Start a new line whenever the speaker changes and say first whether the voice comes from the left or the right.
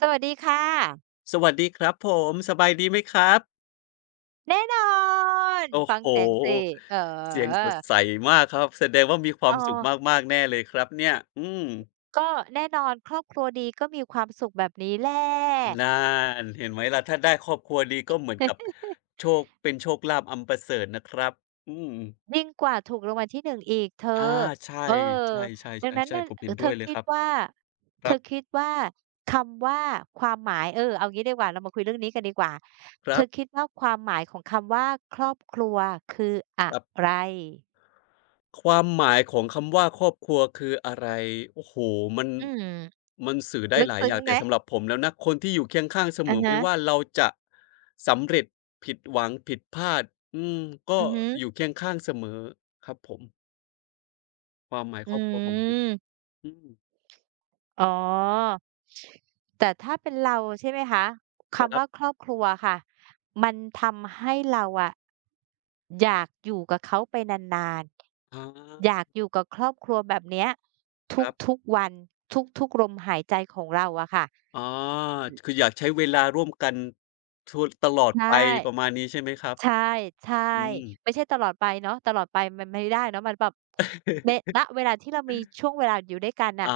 right: สวัสดีค่ะ
left: สวัสดีครับผมสบายดีไหมครับ
right: แน่นอน
left: โอ้
right: ฟัง
left: โฮ
right: เสียงสิเอ
left: เสียงส
right: อ
left: ดใสมากครับแสดงว่ามีค
right: เอ
left: วามสุข
right: อ
left: มากๆแน่เลยครับเนี่ย
right: ก็แน่นอนครอบครัวดีก็มีความสุขแบบนี้แหละ
left: นั่นเห็นไหมล่ะถ้าได้ครอบครัวดีก็เหมือนกับโชคเป็นโชคลาภอันประเสริฐนะครับอืม
right: ยิ่งกว่าถูกรางวัลที่หนึ่งอีกเธ
left: อา
right: อ
left: ใช่
right: เออ
left: ใช
right: ดังนั้น
left: ่ๆๆ
right: น่ะ
left: ๆผมเห็น
right: เธ
left: ด้ว
right: อ
left: ยเลย
right: คิ
left: ค
right: ด
left: รับ
right: ว่า
left: ค
right: เธ
left: รั
right: อ
left: บ
right: คิดว่าคำว่าความหมายเอางี้ดีกว่าเรามาคุยเรื่องนี้กันดีกว่าเธ
left: ๆ
right: อคิดว่าความหมายของคำว่าครอบครัวคือ
left: ค
right: อะ
left: รับ
right: ไร
left: ความหมายของคำว่าครอบครัวคืออะไรโอ้โฮมัน
right: อืม
left: มันสื่อได้
right: ลึก
left: หลาย
right: ซึ้
left: อ
right: ง
left: ย่าง
right: ไหม
left: แต่สำหรับผมแล้วนะคนที่อยู่เคียงข้างเสม
right: อะ
left: อ
right: ฮะ
left: ไม่ว่าเราจะสำเร็จผิดหวังผิดพลาดอืมก็
right: อือฮึ
left: อยู่เคียงข้างเสมอครับผมความหมาย
right: อื
left: ครอบครัวของผม
right: ม
left: อืม
right: อ๋อ แต่ถ้าเป็นเราใช่ไหมคะ
left: ค
right: คำ
left: รับ
right: ว่าครอบครัวค่ะมันทำให้เราอะอยากอยู่กับเขาไปนาน
left: อ๋อ
right: ๆอยากอยู่กับครอบครัวแบบเนี้ย
left: ครับ
right: ทุกๆวันทุกๆลมหายใจของเราอะค่ะ
left: อ๋อคืออยากใช้เวลาร่วมกันทุตลอด
right: ใช่
left: ไปประมาณนี้ใช่ไหมครับ
right: ใช่ใช่
left: อืม
right: ไม่ใช่ตลอดไปเนาะตลอดไปมันไม่ได้เนาะมันแบบเนะ ณเวลาที่เรามีช่วงเวลาอยู่ด้วยกัน
left: อา
right: น่ะ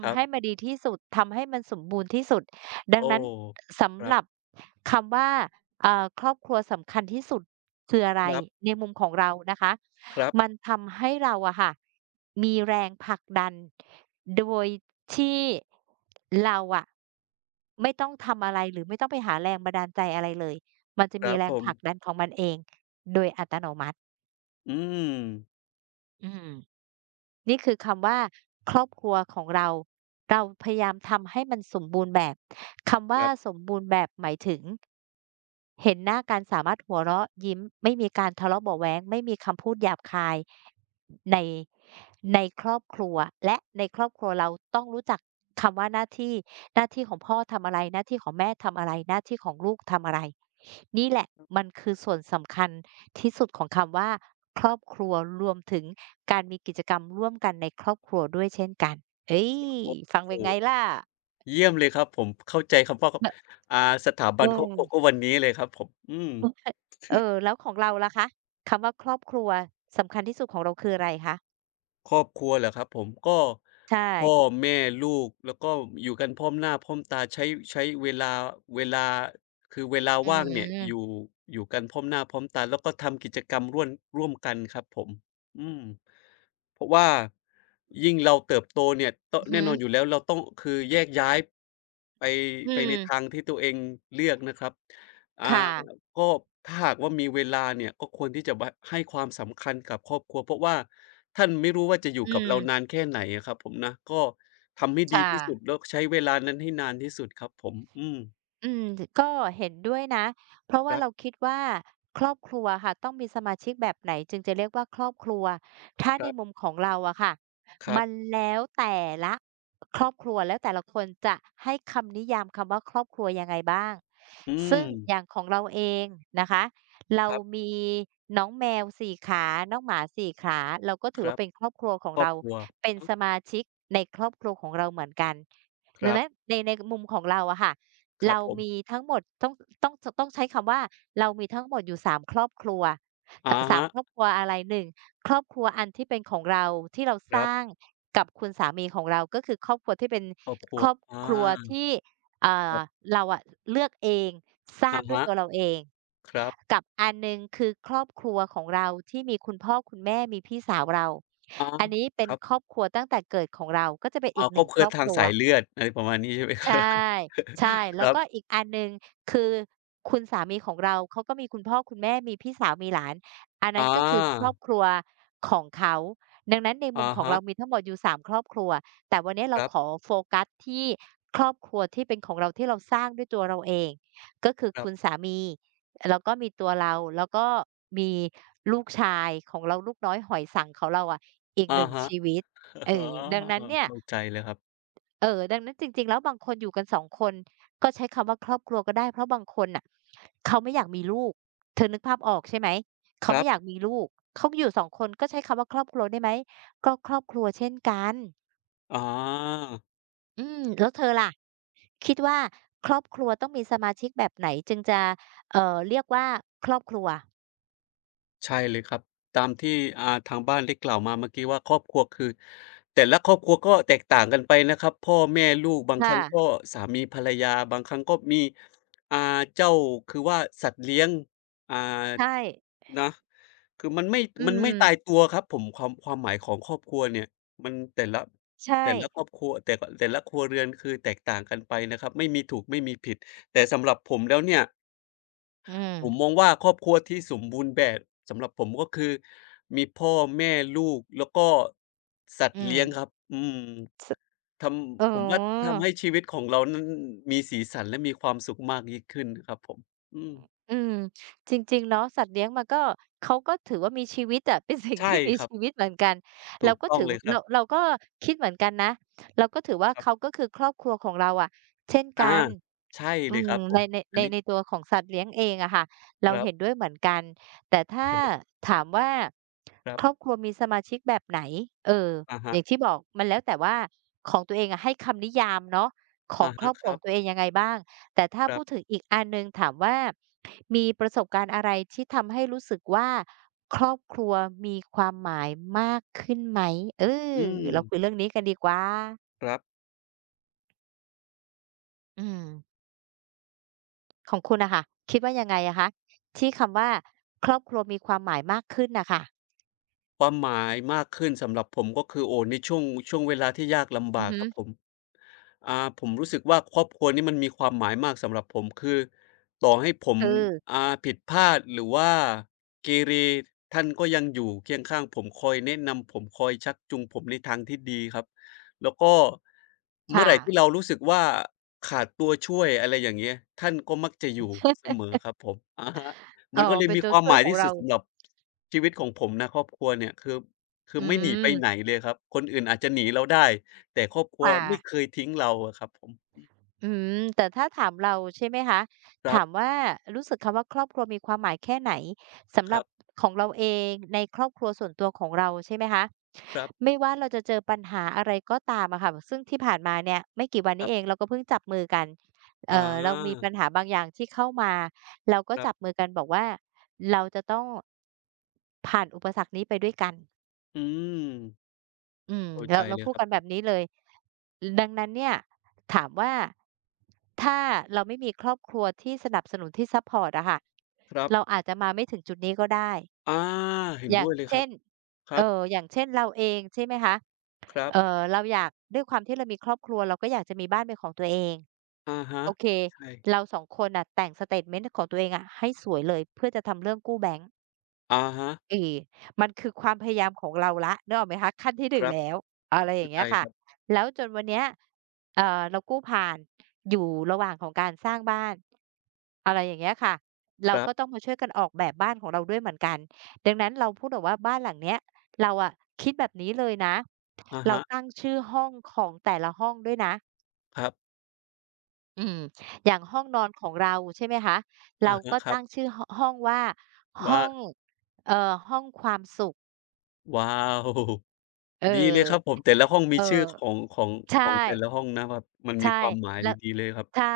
left: ค
right: ำ
left: รั
right: ให้
left: บ
right: มันดีที่สุดทำให้มันสมบูรณ์ที่สุดดัง
left: โอ้
right: นั้น
left: ค
right: สำ
left: รั
right: หรับ
left: บ
right: คำว่าครอบครัวสำคัญที่สุดคืออะ
left: ค
right: ไร
left: รับ
right: ในมุมของเรานะคะ
left: ครับ
right: มันทำให้เราอะค่ะมีแรงผลักดันโดยที่เราอะไม่ต้องทำอะไรหรือไม่ต้องไปหาแรงบันดาลใจอะไรเลย มันจะ
left: ค
right: มี
left: รับ
right: แร
left: ผ
right: งผ
left: ม
right: ลักดันของมันเอง
left: อืม
right: อืมนี่คือคำว่าครอบครัวของเรา เราพยายามทำให้มันสมบูรณ์แบบ คำ
left: ค
right: ว่า
left: รั
right: ส
left: บ
right: มบูรณ์แบบหมายถึง เห็นหน้ากันสามารถหัวเราะยิ้มไม่มีการทะเลาะเบาะแว้งไม่มีคำพูดหยาบคายในในครอบครัวและในครอบครัวเราต้องรู้จักคำว่าหน้าที่หน้าที่ของพ่อทำอะไรหน้าที่ของแม่ทำอะไรหน้าที่ของลูกทำอะไรนี่แหละมันคือส่วนสำคัญที่สุดของคำว่าครอบครัวรวมถึงการมีกิจกรรมร่วมกันในครอบครัวด้วยเช่นกันเฮ้ย
left: โอ้
right: ฟัง
left: โฮ
right: เป็นไงล่ะ
left: เยี่ยมเลยครับผมเข้าใจคำว่า
right: อ
left: อ่าสถาบันครอบครัวก็วั
right: เ
left: นนี้เลยครับผมอืม
right: ออ เออแล้วของเราล่ะคะคำว่าครอบครัวสำคัญที่สุดของเราคืออะไรคะ
left: ครอบครัวเหรอครับผมก็
right: ใช่
left: พ่อแม่ลูกแล้วก็อยู่กันพร้อมหน้าพร้อมตาใช้เวลาคือเวลา
right: อื
left: ว่างเนี่ย
right: ม
left: อยู่กันพร้อมหน้าพร้อมตาแล้วก็ทำกิจกรรมร่วมกันครับผมอืม เพราะว่ายิ่งเราเติบโตเนี่ยต
right: อือ
left: แน่
right: ฮึ
left: นอนอยู่แล้วเราต้องคือแยกย้ายไป
right: อื
left: ไปใน
right: ม
left: ทางที่ตัวเองเลือกนะครับอ่า
right: ค่ะ
left: ก็ถ้าหากว่ามีเวลาเนี่ยก็ควรที่จะวะให้ความสำคัญกับครอบครัวเพราะว่าท่านไม่รู้ว่าจะอยู่
right: อื
left: กับเรานา
right: ม
left: นแค่ไหนอะครับผมนะก็ทำให้ดี
right: ค่ะ
left: ที่สุดแล้วใช้เวลานั้นให้นานที่สุดครับผมอืม
right: อืมก็เห็นด้วยนะเพราะ
left: ค
right: ว่า
left: รั
right: เรา
left: บ
right: คิดว่าครอบครัวค่ะต้องมีสมาชิกแบบไหนจึงจะเรียกว่าครอบครัวถ้า
left: ค
right: ใน
left: รั
right: มุม
left: บ
right: ของเราอะค่ะ
left: ครับ
right: มันแล้วแต่ละครอบครัวแล้วแต่ละคนจะให้คำนิยามคำว่าครอบครัวยังไงบ้าง
left: อืม
right: ซึ่งอย่างของเราเองนะคะเรา
left: ครับ
right: มีน้องแมวสี่ขาน้องหมาสี่ขาเราก็
left: ค
right: ถือ
left: รั
right: ว่า
left: บ
right: เป็นครอบครัวของ
left: ครอบ
right: เรา
left: ครัวอะ
right: เป็น
left: ฮะ
right: สมาชิกในครอบครัวของเราเหมือนกัน
left: ค
right: ดัง
left: รับ
right: นั้นในมุมของเราอะค่ะ
left: ครับ
right: เรา
left: ผม
right: มีทั้งหมดต้องต้องจต้องใช้คำว่าเรามีทั้งหมดอยู่3ครอบครัว
left: อะ
right: 3
left: ฮะ
right: ครอบครัวอะไร1ครอบครัวอันที่เป็นของเราที่เรา
left: ค
right: ส
left: รับ
right: ร้างกับคุณสามีของเราก็คือครอบครัวที่เป็น
left: ครอบครั
right: ค
left: ว
right: รอบ
left: อา
right: ครัวที่อ่
left: ค
right: า
left: รับ
right: เราอะเลือกเองสร้าง
left: อะ
right: ด้วย
left: ฮะ
right: ตัวเราเอง
left: ครับ
right: กับอันหนึ่งคือครอบครัวของเราที่มีคุณพ่อคุณแม่มีพี่สาวเรา
left: อ๋อ
right: อันนี้เป็
left: ค
right: น
left: รั
right: ครอ
left: บ
right: บครัวตั้งแต่เกิดของเราก็จะเป็น
left: อ๋อ
right: อีกห
left: ครอ
right: นึ่
left: บ
right: ง
left: ค
right: ค
left: รั
right: ร
left: ว
right: อบ
left: ทา
right: ค
left: ง
right: รัว
left: สายเลือดอะไรประมาณนี้ใช่ไหม ค
right: ใช่
left: รับ
right: ใช่
left: ค
right: แล้ว
left: รั
right: ก็
left: บ
right: อีกอันหนึ่งคือคุณสามีของเราเขาก็มีคุณพ่อคุณแม่มีพี่สาวมีหลานอัน
left: อ
right: นั้นก็คือครอ
left: า
right: บครัวของเขาดังนั้นในมุม
left: อะ
right: ของ
left: ฮะ
right: เรามีทั้งหมดอยู่3ครอบครัวแต่วันนี้
left: ค
right: เรา
left: รับ
right: ขอโฟกัสที่ครอบครัวที่เป็นของเราที่เราสร้างด้วยตัวเราเองก็คือคุณสามีแล้วก็มีตัวเราแล้วก็มีลูกชายของเราลูกน้อยหอยสังของเราอะอีก
left: ๆอะ
right: หนึ่ง
left: ฮะ
right: ชีวิตเอ
left: อ๋อ
right: อดังนั้นเนี่ย
left: เข้าใจเลยครับ
right: เออดังนั้นจริงๆแล้วบางคนอยู่กัน2คนก็ใช้คำว่าครอบครัวก็ได้เพราะบางคนน่ะเขาไม่อยากมีลูกเธอนึกภาพออกใช่ไหมเขา
left: ครั
right: ไม่อยาก
left: บ
right: มีลูกเขาอยู่2คนก็ใช้คำว่าครอบครัวได้ไหมก็ครอบครัวเช่นกัน
left: อ๋อ
right: อืมแล้วเธอล่ะคิดว่าครอบครัวต้องมีสมาชิกแบบไหนจึงจะเรียกว่าครอบครัว
left: ใช่เลยครับตามที่ทางบ้านได้กล่าวมาเมื่อกี้ว่าครอบครัวคือแต่ละครอบครัวก็แตกต่างกันไปนะครับพ่อแม่ลูกบางค
right: ค่ะ
left: รั้งก็สามีภรรยาบางครั้งก็มีอ่าเจ้าคือว่าสัตว์เลี้ยงอ่า
right: ใช่
left: นะคือมันไม่
right: อื
left: มันไม่ตาย
right: ม
left: ตัวครับผมความหมายของครอบครัวเนี่ยมันแต่ละ
right: ใช่
left: แต่ละครอบครัวแต่ละครัวเรือนคือแตกต่างกันไปนะครับไม่มีถูกไม่มีผิดแต่สำหรับผมแล้วเนี่ย
right: อื
left: ผมมอ
right: ม
left: งว่าครอบครัวที่สมบูรณ์แบบสำหรับผมก็คือมีพ่อแม่ลูกแล้วก็สัต
right: อื
left: ว์
right: ม
left: เลี้ยงครับอืมท
right: อ๋อ
left: ผมว่าทำให้ชีวิตของเรานั้นมีสีสันและมีความสุขมากยิ่งขึ้นครับผมอืม
right: อืมจริงๆเนาะสัตว์เลี้ยงมันก็เขาก็ถือว่ามีชีวิตอะ เป็นสิ่ง
left: ใช่
right: ที่มี
left: ครับ
right: ชีวิตเหมือนกัน
left: ถู
right: เรา
left: ก
right: ก็
left: ต้อง
right: ถือ
left: เลยครับ
right: เราเราก็คิดเหมือนกันนะเราก็ถือว่า
left: ครั
right: เขา
left: บ
right: ก็คือครอบครัวของเราอะเช่น
left: อา
right: กัน
left: ใช่
right: อื
left: เลยค
right: ม
left: รับผ
right: ใน
left: ม
right: ใน
left: อั
right: ใน
left: นนี้
right: ในตัวของสัตว์เลี้ยงเองอะค่ะ
left: ค
right: เรา
left: รั
right: เห็น
left: บ
right: ด้วยเหมือนกันแต่ถ้า ถามว่า
left: ครับ
right: ครอบครัวมีสมาชิกแบบไหนเออ
left: อะ
right: อ
left: ฮะ
right: ย่างที่บอกมันแล้วแต่ว่าของตัวเองอะให้คำนิยามเนาะขอ
left: อะ
right: งครอ
left: ฮะ
right: บค
left: ค
right: รัวข
left: รั
right: อ
left: บ
right: งตัวเองยังไงบ้างแต่ถ้า
left: ครั
right: พูดถึ
left: บ
right: งอีกอันหนึ่งถามว่ามีประสบการณ์อะไรที่ทำให้รู้สึกว่าครอบครัวมีความหมายมากขึ้นไหมเออ
left: อืม
right: เราคุยเรื่องนี้กันดีกว่า
left: ครับ
right: อืม ของคุณนะค่ะคิดว่ายังไงอะคะที่คำว่าครอบครัวมีความหมายมากขึ้นน่ะค่ะ
left: ความหมายมากขึ้นสำหรับผมก็คือโอ้ในช่วงเวลาที่ยากลำ
right: อือ
left: บาก
right: ฮึ
left: ครับผมอ่าผมรู้สึกว่าครอบครัวนี่มันมีความหมายมากสำหรับผมคือต่อให้ผม
right: คือ
left: อ่าผิดพลาดหรือว่าเกเรท่านก็ยังอยู่เคียงข้างผมคอยแนะนำผมคอยชักจูงผมในทางที่ดีครับแล้วก็เมื่อ
right: ค่ะ
left: ไหร่ที่เรารู้สึกว่าขาดตัวช่วยอะไรอย่างเงี้ยท่านก็มักจะอยู่เสมอครับผม อะฮะ
right: อ๋
left: มั
right: อ
left: นก็เลย
right: เป็น
left: มี
right: ตั
left: ค
right: ว
left: วาม
right: ช่
left: ห
right: วย
left: มาย
right: ของ
left: ที่สุ
right: เรา
left: ดสำหรับชีวิตของผมนะครอบครัวเนี่ยคือ
right: อื
left: ไม่หนีไปไหน
right: ม
left: เลยครับคนอื่นอาจจะหนีเราได้แต่ครอบครัว
right: ค่ะ
left: ไม่เคยทิ้งเราอะครับผม
right: อืมแต่ถ้าถามเราใช่ไหมคะ
left: ครั
right: ถาม
left: บ
right: ว่ารู้สึกคำว่าครอบครัวมีความหมายแค่ไหนสำห
left: ค
right: รั
left: รั
right: บ
left: บ
right: ของเราเองในครอบครัวส่วนตัวของเราใช่ไหมคะ
left: ครับ
right: ไม่ว่าเราจะเจอปัญหาอะไรก็ตามอะค่ะซึ่งที่ผ่านมาเนี่ยไม่กี่วัน
left: ค
right: นี้
left: รั
right: เอง
left: บ
right: เราก็เพิ่งจับมือกัน
left: อ
right: เรามี
left: า
right: ปัญหาบางอย่างที่เข้ามาเราก็
left: ครั
right: จับมื
left: บ
right: อกันบอกว่าเราจะต้องผ่านอุปสรรคนี้ไปด้วยกัน
left: อืม
right: อืม
left: เข้า
right: เรา
left: ใจ
right: เรา
left: เลย
right: พูด
left: ครับ
right: กัน
left: ผ
right: แบ
left: ม
right: บนี้เลยดังนั้นเนี่ยถามว่าถ้าเราไม่มีครอบครัวที่สนับสนุนที่ซัปพอร์ตอะค่ะ
left: ครับ
right: เราอาจจะมาไม่ถึงจุดนี้ก็ได้
left: อาเห็น
right: อย่า
left: ด้
right: ง
left: วยเลยครั
right: เช่
left: บ
right: น
left: ครับ
right: อย่างเช่นเราเองใช่ไหมคะ
left: ครับ
right: เราอยากด้วยความที่เรามีครอบครัวเราก็อยากจะมีบ้านเป็นของตัวเอง
left: อะฮะ
right: โอเค
left: ใช่
right: เราสองคนน่ะแต่งสเตตเมนต์ของตัวเองอะให้สวยเลยเพื่อจะทำเรื่องกู้แบงก์
left: อะฮะ
right: 4มันคือความพยายามของเราแล้วนึกออกไหมคะขั้นที่ห
left: ค
right: นึ่ง
left: รับ
right: แล้วอะไรอย่า
left: เข้า
right: ง
left: ใจ
right: เงี้ยค่ะ
left: ครับ
right: แล้วจนวันเนี้ยเรากู้ผ่านอยู่ระหว่างของการสร้างบ้านอะไรอย่างเงี้ยค่ะ
left: ค
right: เรา
left: รั
right: ก็ต้อง
left: บ
right: มาช่วยกันออกแบบบ้านของเราด้วยเหมือนกันดังนั้นเราพูดแบบว่าบ้านหลังเนี้ยเราอะคิดแบบนี้เลยนะ
left: อะ
right: เรา
left: ฮะ
right: ตั้งชื่อห้องของแต่ละห้องด้วยนะ
left: ครับ
right: อืมอย่างห้องนอนของเราใช่ไหมคะเรา
left: อะฮะ
right: ก็
left: ครั
right: ตั้ง
left: บ
right: ชื่อหห้องว่าห้อ
left: ว่า
right: งห้องความสุข
left: ว้าว
right: เออ
left: ดีเลยครับผมแต่ละห้อง
right: เอ
left: มี
right: อ
left: ชื่อของข
right: ใช่
left: องแต่ละห้องนะครับมันมี
right: ใช่
left: ความหมาย
right: แล้ว
left: ดีๆเลยครับ
right: ใช่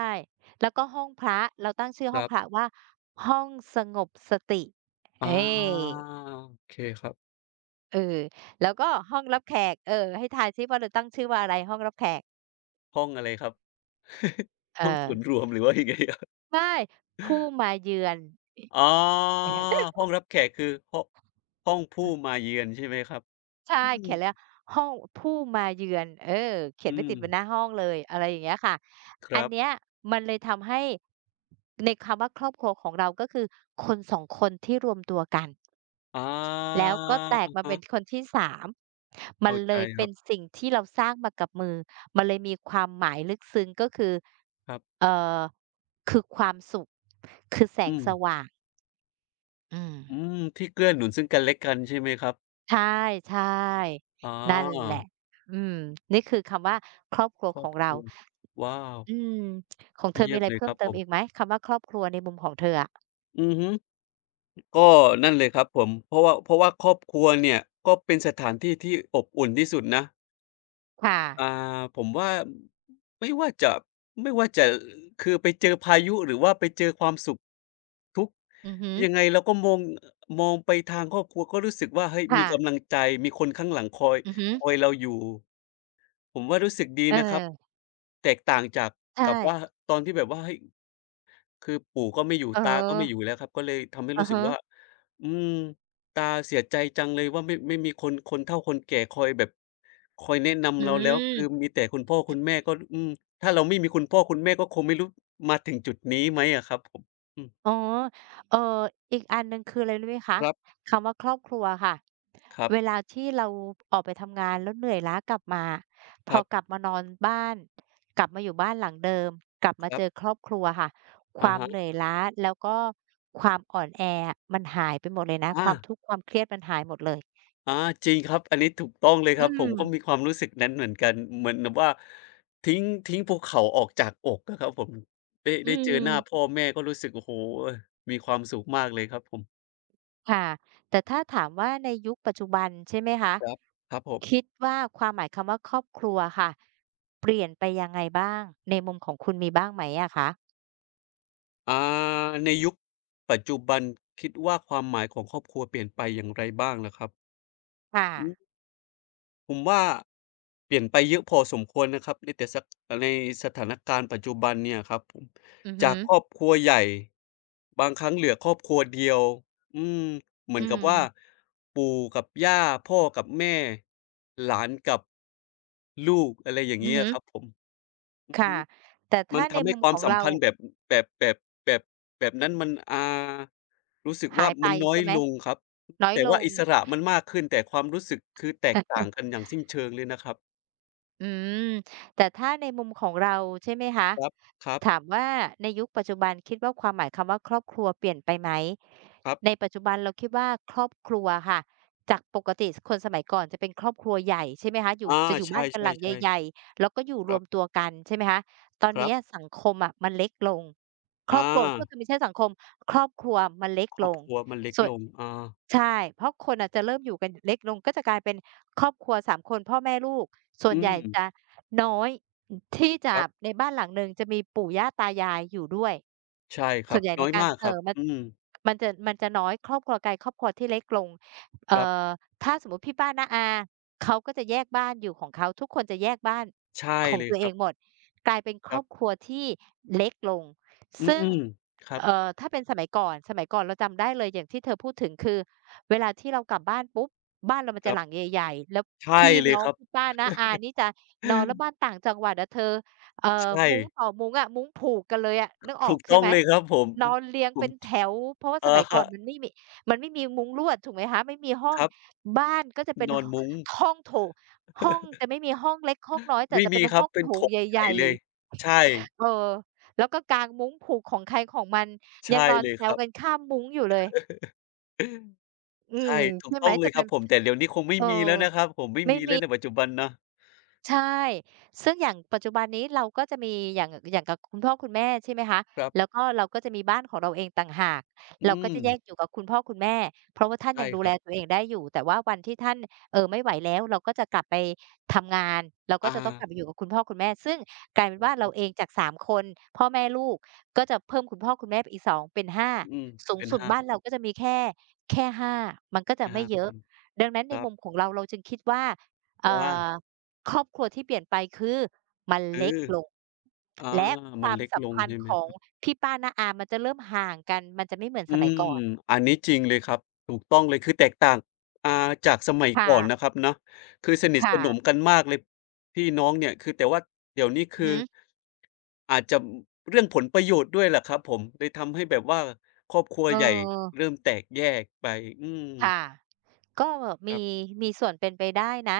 right: แล้วก็ห้องพระเราตั้งชื่อ
left: ค
right: ห้อง
left: รับ
right: พระว่าห้องสงบสติเฮ้
left: อาโอเคครับ
right: เออแล้วก็ห้องรับแขก เออให้ทายซิว่าเราตั้งชื่อว่าอะไรห้องรับแขก
left: ห้องอะไรครับ
right: เอ
left: ห้อง
right: อ
left: ส่วนรวมหรือว่ายังไงครับ
right: ไม่ผู้มาเยือน
left: อ๋อห้องรับแขกคือห้องห้องผู้มาเยือนใช่ไหมครับ
right: ใช่
left: อืม
right: เขียนเลยว่าห้องผู้มาเยือนเออเขีย
left: อื
right: นไปติดบนหน้า
left: ม
right: ห้องเลยอะไรอย่างเงี้ยค่ะ
left: ค
right: อัน
left: รับ
right: เนี้ยมันเลยทำให้ในคำว่าครอบครัวของเราก็คือคนสองคนที่รวมตัวกัน
left: อา
right: แล้วก็แตก
left: อะ
right: มาเป็นค
left: ฮะ
right: นที่สามมัน
left: เข้า
right: เล
left: ใจ
right: ย
left: ค
right: เป็
left: รั
right: น
left: บ
right: สิ่งที่เราสร้างมากับมือมันเลยมีความหมายลึกซึ้งก็คือ
left: ครับ
right: เอ่อคือความสุขคือแสง
left: อืม
right: สว่างอืม
left: อืมที่เกื้อหนุนซึ่งกันและกันใช่ไหมครับ
right: ใช่
left: อ๋อ
right: ๆนั่นแหละ อืมนี่คือคำว่าครอบครัว
left: คร
right: ข
left: อบ
right: อง
left: ค
right: เรา
left: รัวว้าว
right: อืมของเธอมี
left: เยี่ยม
right: อะไร
left: เลย
right: เพิ่
left: ค
right: ม
left: รับ
right: เติ
left: ผ
right: ม
left: ม
right: อีกไหมคำว่าครอบครัวในมุมของเธออะ
left: อือฮึก็นั่นเลยครับผมเพราะว่าครอบครัวเนี่ยก็เป็นสถานที่ที่อบอุ่นที่สุดนะ
right: ค่ะ
left: อ่าผมว่าไม่ว่าจะไม่ว่าจะคือไปเจอพายุหรือว่าไปเจอความสุขทุกข์
right: อือฮึ
left: ยังไงเราก็มองไปทางครอบครัวก็รู้สึกว่าเฮ้ยมี
right: ค่ะ
left: กำลังใจมีคนข้างหลังคอย
right: อือฮึ
left: คอยเราอยู่ผมว่ารู้สึกดี
right: เอ
left: นะครับ
right: อ
left: แตกต่างจากกับว่า
right: ใช่
left: ตอนที่แบบว่าเฮ้ย คือปู่ก็ไม่อยู่
right: เออ
left: ตาก็ไม่อยู่แล้วครับก็เลยทำให้
right: อะ
left: รู้สึก
right: ฮะ
left: ว่าอืมตาเสียใจจังเลยว่าไม่มีคนคนเฒ่าคนแก่คอยแบบคอยแนะ
right: อื
left: นำเราแล้ว
right: ม
left: คือมีแต่คุณพ่อคุณแม่ก็อืมถ้าเราไม่มีคุณพ่อคุณแม่ก็คงไม่รู้มาถึงจุดนี้ไหมอะครับผมอืม
right: อ๋อเอ่ออีกอันหนึ่งคืออะไรรู้ไหมคะ
left: ครับ
right: คำว่าครอบครัวค่ะ
left: ครั
right: เว
left: บ
right: ลาที่เราออกไปทำงานแล้วเหนื่อยล้ากลับมา พ
left: ค
right: อ
left: รับ
right: กลับมานอนบ้านกลับมาอยู่บ้านหลังเดิม กลับ
left: ค
right: มา
left: รั
right: เจ
left: บ
right: อครอบครัวค่ะ ค
left: อะ
right: วาม
left: ฮะ
right: เหนื่อยล้าแล้วก็ความอ่อนแออะมันหายไปหมดเลยนะ ความ
left: อา
right: ทุกข์ความเครียดมันหายหมดเลย
left: อาจริงครับอันนี้ถูกต้องเลยค
right: อื
left: รับผ
right: ม
left: มก็มีความรู้สึกนั้นเหมือนกันเหมือนแบบว่าทิ้งภูเขาออกจากอกอะครับผมได้
right: อื
left: ได้เจอหน้า
right: ม
left: พ่อแม่ก็รู้สึกโอ้โฮมีความสุขมากเลยครับผม
right: ค่ะแต่ถ้าถามว่าในยุคปัจจุบันใช่ไหมคะ
left: ครับครับผ
right: คิด
left: ม
right: ว่าความหมายคำว่าครอบครัวค่ะเปลี่ยนไปยังไงบ้างในมุมของคุณมีบ้างไหมอะคะ
left: อ่าในยุคปัจจุบันคิดว่าความหมายของครอบครัวเปลี่ยนไปอย่างไรบ้างเหรอครับ
right: ค่ะ
left: ผมว่าเปลี่ยนไปเยอะพอสมควรนะครับในแต่สักในสถานการณ์ปัจจุบันเนี่ยครับผม
right: อือ
left: จา
right: ฮึ
left: กครอบครัวใหญ่บางครั้งเหลือครอบครัวเดียวอืมเหมื
right: อื
left: อน
right: ม
left: กับว่าปู่กับย่าพ่อกับแม่หลานกับลูกอะไรอย่าง
right: อือ
left: งี้
right: ฮึ
left: อะครับผมอือ
right: ค่ะ
left: ฮึ
right: แต่
left: มั
right: ถ้า
left: น
right: ใน
left: ทำให้
right: มุม
left: ควา
right: ข
left: ม
right: อง
left: สัม
right: เรา
left: พันธ์แบบแบบแบบแบบนั้นมันรู้สึก
right: หา
left: ว่า
right: ยไป
left: มันน้อ
right: ใช่
left: ย
right: ไหม
left: ลงครับ
right: น้อย
left: แต่
right: ล
left: ว่า
right: ง
left: อิสระมันมากขึ้นแต่ความรู้สึกคือแตกต่างกั นอย่างสิ้นเชิงเลยนะครับ
right: อืมแต่ถ้าในมุมของเราใช่ไหมคะ
left: ครับครับ
right: ถามว่าในยุคปัจจุบันคิดว่าความหมายคำว่าครอบครัวเปลี่ยนไปไหม
left: ครับ
right: ในปัจจุบันเราคิดว่าครอบครัวค่ะจากปกติคนสมัยก่อนจะเป็นครอบครัวใหญ่ใช่ไหมคะอยู่
left: อา
right: จะอยู่
left: ใช่
right: บ้านกันหลัง
left: ๆ
right: ใหญ่
left: ๆ
right: ๆแล้วก็อยู่
left: ค
right: ร
left: รั
right: วม
left: บ
right: ตัวกันใช่ไหมคะตอน
left: ครั
right: เนี้ย
left: บ
right: สังคมอะมันเล็กลงค
left: อ
right: รอบครัวโทษที
left: า
right: ไม่ใช่สังคมครอบครัวมันเล็ก
left: คร
right: ล
left: อบ
right: ง
left: ครัวมันเล็ก
right: ส่วน
left: ลงอา
right: ใช่เพราะคนอะจะเริ่มอยู่กันเล็กลงก็จะกลายเป็นครอบครัวสามคนพ่อแม่ลูกส่วน
left: อื
right: ใหญ่
left: ม
right: จะน้อย ที่จะ
left: ครับ
right: ในบ้านหลังหนึ่งจะมีปู่ย่าตายายอยู่ด้วย
left: ใช่ค
right: ส่
left: รั
right: ว
left: บ
right: นใหญ่
left: น้
right: ใน
left: อย
right: การ
left: มากครับ
right: มัน
left: อืม
right: มันจะน้อยครอบครัวไกลครอบครัวที่เล็กลงเอ่
left: ครับ
right: อถ้าสมมุติพี่ป้าน้าอาเขาก็จะแยกบ้านอยู่ของเขาทุกคนจะแยกบ้าน
left: ใช่
right: ของ
left: เลย
right: ตัว
left: ค
right: เอ
left: รั
right: งหม
left: บ
right: ดกลายเป็นค
left: ค
right: ร
left: รั
right: อ
left: บ
right: บครัวที่เล็กลง
left: อื
right: ซึ่ง
left: มๆครับ
right: ถ้าเป็นสมัยก่อนสมัยก่อนเราจำได้เลยอย่างที่เธอพูดถึงคือเวลาที่เรากลับบ้านปุ๊บบ้านเรามัน
left: ค
right: จะ
left: รั
right: ห
left: บ
right: ลังใหญ่ๆแล้ว
left: ใช่
right: พี่
left: เลย
right: น้อง
left: ครับ
right: พี่ป้าน้าอานี่จะ นอนแล้วบ้าน ต่างจังหวัดอะเธอเอ่อ
left: ใช่
right: มุ้งต่อมุ้งอะมุ้งผูกกันเลยอะนึกออ
left: ถู
right: ก
left: ก
right: ใช่
left: ต้อง
right: ไหม
left: เลยครับผม
right: นอนเรียง
left: ผ
right: เป็
left: ม
right: นแถวเพราะว่าส
left: อะ
right: มัยก่อ
left: ฮะ
right: นมันไม่มีมุ้งลวดถูกไหมคะไม่มีห้อ
left: ค
right: ง
left: รับ
right: บ้านก็จะเป็น
left: นอนมุ้ง
right: ห้องโถงห้องจะไม่มีห้องเล็กห้องน้อยแต่
left: ไม่
right: จะเป็
left: มี
right: น
left: ครั
right: ห้อ
left: บ
right: ง
left: เป็
right: โถ
left: นถ
right: ง
left: ง
right: ใ
left: ให
right: ห
left: ญ่
right: ญ่
left: เลยใช่
right: ๆเออแล้วก็กางมุ้งผูกของใครของมันยัง
left: ใช่
right: นอน
left: เลย
right: แซ
left: ค
right: ว
left: รับ
right: กันข้ามมุ้งอยู่เลยอืม
left: ใช่ถูก
right: ใช่ไห
left: ต้
right: ม
left: องเล
right: จะ
left: ยค
right: เป็
left: รับ
right: น
left: ผมแต่เดี๋ยวนี้คงไม่
right: เออ
left: มีแล้วนะครับผมไม่
right: ไม่
left: มีแล้
right: มี
left: วในปัจจุบันนะ
right: ใช่ ซึ่งอย่างปัจจุบันนี้เราก็จะมีอย่างกับคุณพ่อคุณแม่ใช่ไหมคะ
left: ครั
right: แล้ว
left: บ
right: ก็เราก็จะมีบ้านของเราเองต่างหาก เรา
left: อื
right: ก็
left: ม
right: จะแยกอยู่กับคุณพ่อคุณแม่ เพราะว่าท่าน
left: ใช่
right: ยังดู
left: ค
right: แล
left: รับ
right: ตัวเองได้อยู่ แต่ว่าวันที่ท่านไม่ไหวแล้วเราก็จะกลับไปทำงานเราก็
left: อา
right: จะต้องกลับไปอยู่กับคุณพ่อคุณแม่ซึ่งกลายเป็นว่าเราเองจากสามคนพ่อแม่ลูกก็จะเพิ่มคุณพ่อคุณแม่ไปอีกสองเป็นห้า
left: อืม
right: สูง
left: เป็น
right: สุด
left: ห้า
right: บ้านเราก็จะมีแค่ห้ามันก็จะ
left: มี
right: ไม่
left: ห้า
right: เย
left: ค
right: อะ
left: น
right: ดังนั้น
left: ค
right: ใน
left: รับ
right: มุมของเราเราจึงคิดว่าเอ่
left: ว่า
right: อ ครอบครัวที่เปลี่ยนไปคือมัน
left: เออ
right: เล็กลง
left: อา
right: และค
left: มัน
right: วาม
left: เล็ก
right: สัม
left: ลง
right: พัน
left: ใช่
right: ธ์
left: ไหม
right: ขอ
left: ค
right: ง
left: รับ
right: พี่ป้าน้าอามันจะเริ่มห่างกัน มันจะไม่เหมือน
left: อื
right: สมัย
left: ม
right: ก่อน
left: อันนี้จริงเลยครับถูกต้องเลยคือแตกต่างอ่าจากสมัย
right: ค่ะ
left: ก่อนนะครับเนาะคือสนิทส
right: ค่ะ
left: นมกันมากเลยพี่น้องเนี่ยคือแต่ว่าเดี๋ยวนี้
right: อือ
left: คือ
right: ฮึ
left: อาจจะเรื่องผลประโยชน์ด้วยแหละครับผมเลยทำให้แบบว่าครอบครัว
right: เอ
left: ใหญ่
right: อ
left: เริ่มแตกแยกไปอืม
right: ค่ะ ก็
left: ครั
right: มี
left: บ
right: มีส่วนเป็นไปได้นะ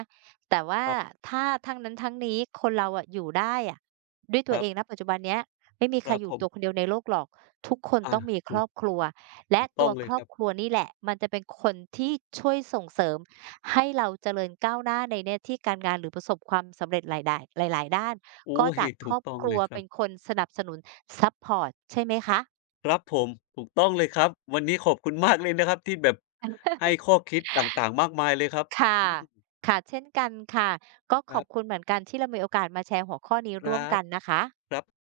right: แต่ว่า
left: ครับ
right: ถ้าทั้งนั้นทั้งนี้คนเราอะอยู่ได้อะด้วย
left: ค
right: ตัว
left: รั
right: เอ
left: บ
right: งณปัจจุบันเนี้ยไม่มี
left: ค
right: ใคร
left: รับ
right: อ
left: ผ
right: ยู่
left: ม
right: ตัวคนเดียวในโลกหรอกทุกคน
left: อา
right: ต้องมีค
left: ถู
right: ร
left: ก
right: อบครัวและ
left: ถูกต้
right: ตั
left: อ
right: ว
left: งเล
right: ค
left: ย
right: ร
left: ค
right: อบ
left: รับ
right: ครัวนี่แหละมันจะเป็นคนที่ช่วยส่งเสริมให้เราเจริญก้าวหน้าในหน้าที่การงานหรือประสบความสำเร็จหลายด่ายหลายๆด้าน
left: โอ้
right: ก็จากค
left: ถู
right: ร
left: ก
right: อบ
left: ต้อง
right: ค
left: เล
right: รัว
left: ยครั
right: เป็
left: บ
right: นคนสนับสนุนซัปพอร์ตใช่ไหมคะ
left: ครับผมถูกต้องเลยครับวันนี้ขอบคุณมากเลยนะครับที่แบบให้ข้อคิดต่างๆมากมายเลยครับ
right: ค่ะค่ะ เช่นกันค่ะ ก็ข
left: ค
right: อ
left: รั
right: บคุณ
left: บ
right: เหมือนกันที่เรามีโอกาสมาแชร์หัวข้อนี้
left: ค
right: ร่วม
left: รับ
right: กันนะคะ
left: ครับ